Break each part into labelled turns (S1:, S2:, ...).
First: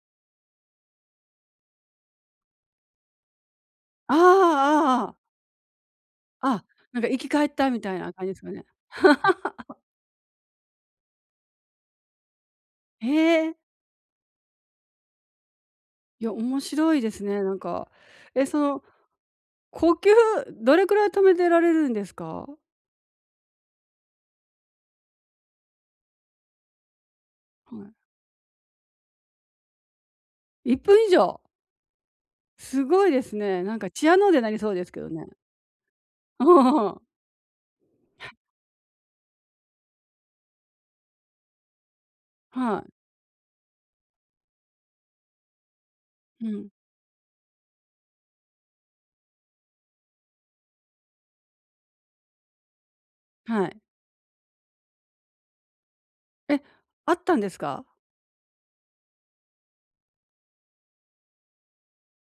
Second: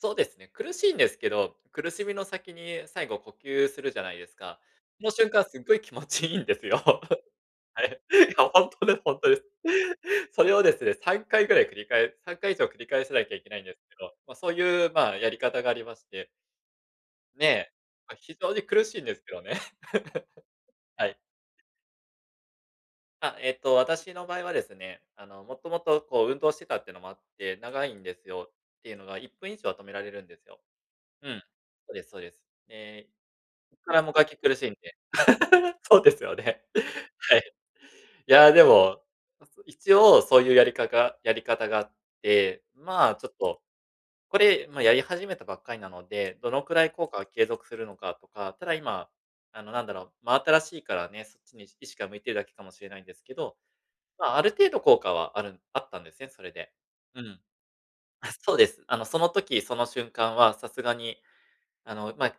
S1: そうですね、苦しいんですけど、苦しみの先に最後呼吸するじゃな
S2: あああ
S1: いですか。
S2: あ、ああ
S1: そ
S2: あ
S1: の
S2: あ。
S1: 瞬間すっごい気持ちいいんで
S2: あ、
S1: すよ。
S2: なんか生き返ったみ
S1: は
S2: たい
S1: い。
S2: な感
S1: い
S2: じです
S1: や、
S2: か
S1: ほ
S2: ね。
S1: んとです、ほんとです。それをですね3回ぐらい繰り返す3回以上繰り返
S2: へ
S1: さなきゃいけ
S2: え。
S1: ないんですけど、ま、そういう、まあ、やり方がありまし
S2: い
S1: て。
S2: や、面白いですね、
S1: ね
S2: なん
S1: え。
S2: か。
S1: ま、非
S2: え、
S1: 常
S2: そ
S1: に
S2: の、
S1: 苦しいんですけどね。
S2: 呼吸どれくら
S1: は
S2: い
S1: い。
S2: 止めてられるんですか？
S1: あ、えっと、私の場合はですね、あの、もともと、こう、運動してたっていうのもあって、
S2: は
S1: 長い
S2: い。
S1: んですよ。ていうのが、1分以上は止められるんですよ。
S2: 1分以
S1: う
S2: 上？
S1: ん。そうです、そうです。
S2: すご
S1: ええ、
S2: いですね。な
S1: そ
S2: ん
S1: っ
S2: か、
S1: から
S2: チア
S1: 踠
S2: ノーゼ
S1: き
S2: にな
S1: 苦
S2: り
S1: し
S2: そ
S1: ん
S2: うです
S1: で。
S2: けどね。
S1: そうですよね。はい。いや、でも、ま、そ、一応そういうやりかがやり方があって、
S2: はい。
S1: まあ、ちょっと、これ、ま、やり始めたばっかりなので、
S2: う
S1: どの
S2: ん。
S1: くらい効果が継続するのかとか、ただ今、あの、なんだろう、真新しいからね、そっちに意識が向いてるだけかもしれないんですけど、
S2: はい。
S1: ま、ある程度効果はあるあったんですね、それ
S2: え、
S1: で。
S2: あっ
S1: う
S2: たん
S1: ん。
S2: ですか？
S1: あ、そうです。あの、その時その瞬間はさすがに、あの、まあ、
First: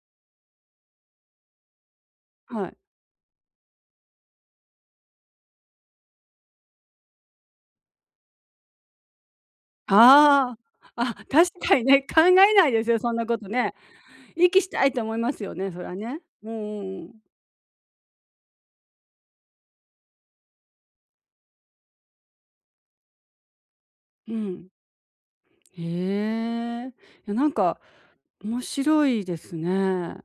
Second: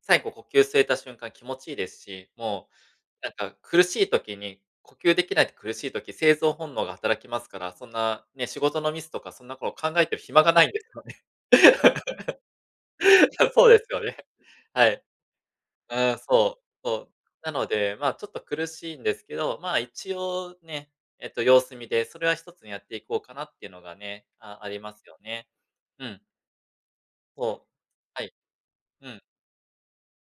S1: 最後呼吸吸えた瞬間気持ちいいですし、
S2: は
S1: も
S2: い。
S1: う、なんか、苦しい時に、呼吸できないと苦しい時、生存本能が働きますから、そんな、ね、仕事のミスとかそんなこと考えてる暇が
S2: あ
S1: ないんです
S2: あ、
S1: よ
S2: あ、
S1: ね。
S2: 確かにね、考えないですよ、そんなこと
S1: そう
S2: ね。
S1: ですよね。
S2: 息した
S1: は
S2: いと
S1: い。
S2: 思いますよね、それは
S1: うーん、
S2: ね。う
S1: そう、
S2: んう
S1: そ
S2: んう
S1: う。
S2: ん。
S1: なので、まあ、ちょっと苦しいんですけど、まあ、一応ね、えっと、様子見で、それは一つにやっていこうかなっていうのがね、
S2: う
S1: ああ
S2: ん。
S1: りますよね。
S2: へ
S1: うん。
S2: え、いや、なん
S1: そう。
S2: か、
S1: はい。
S2: 面白
S1: うん。
S2: いですね。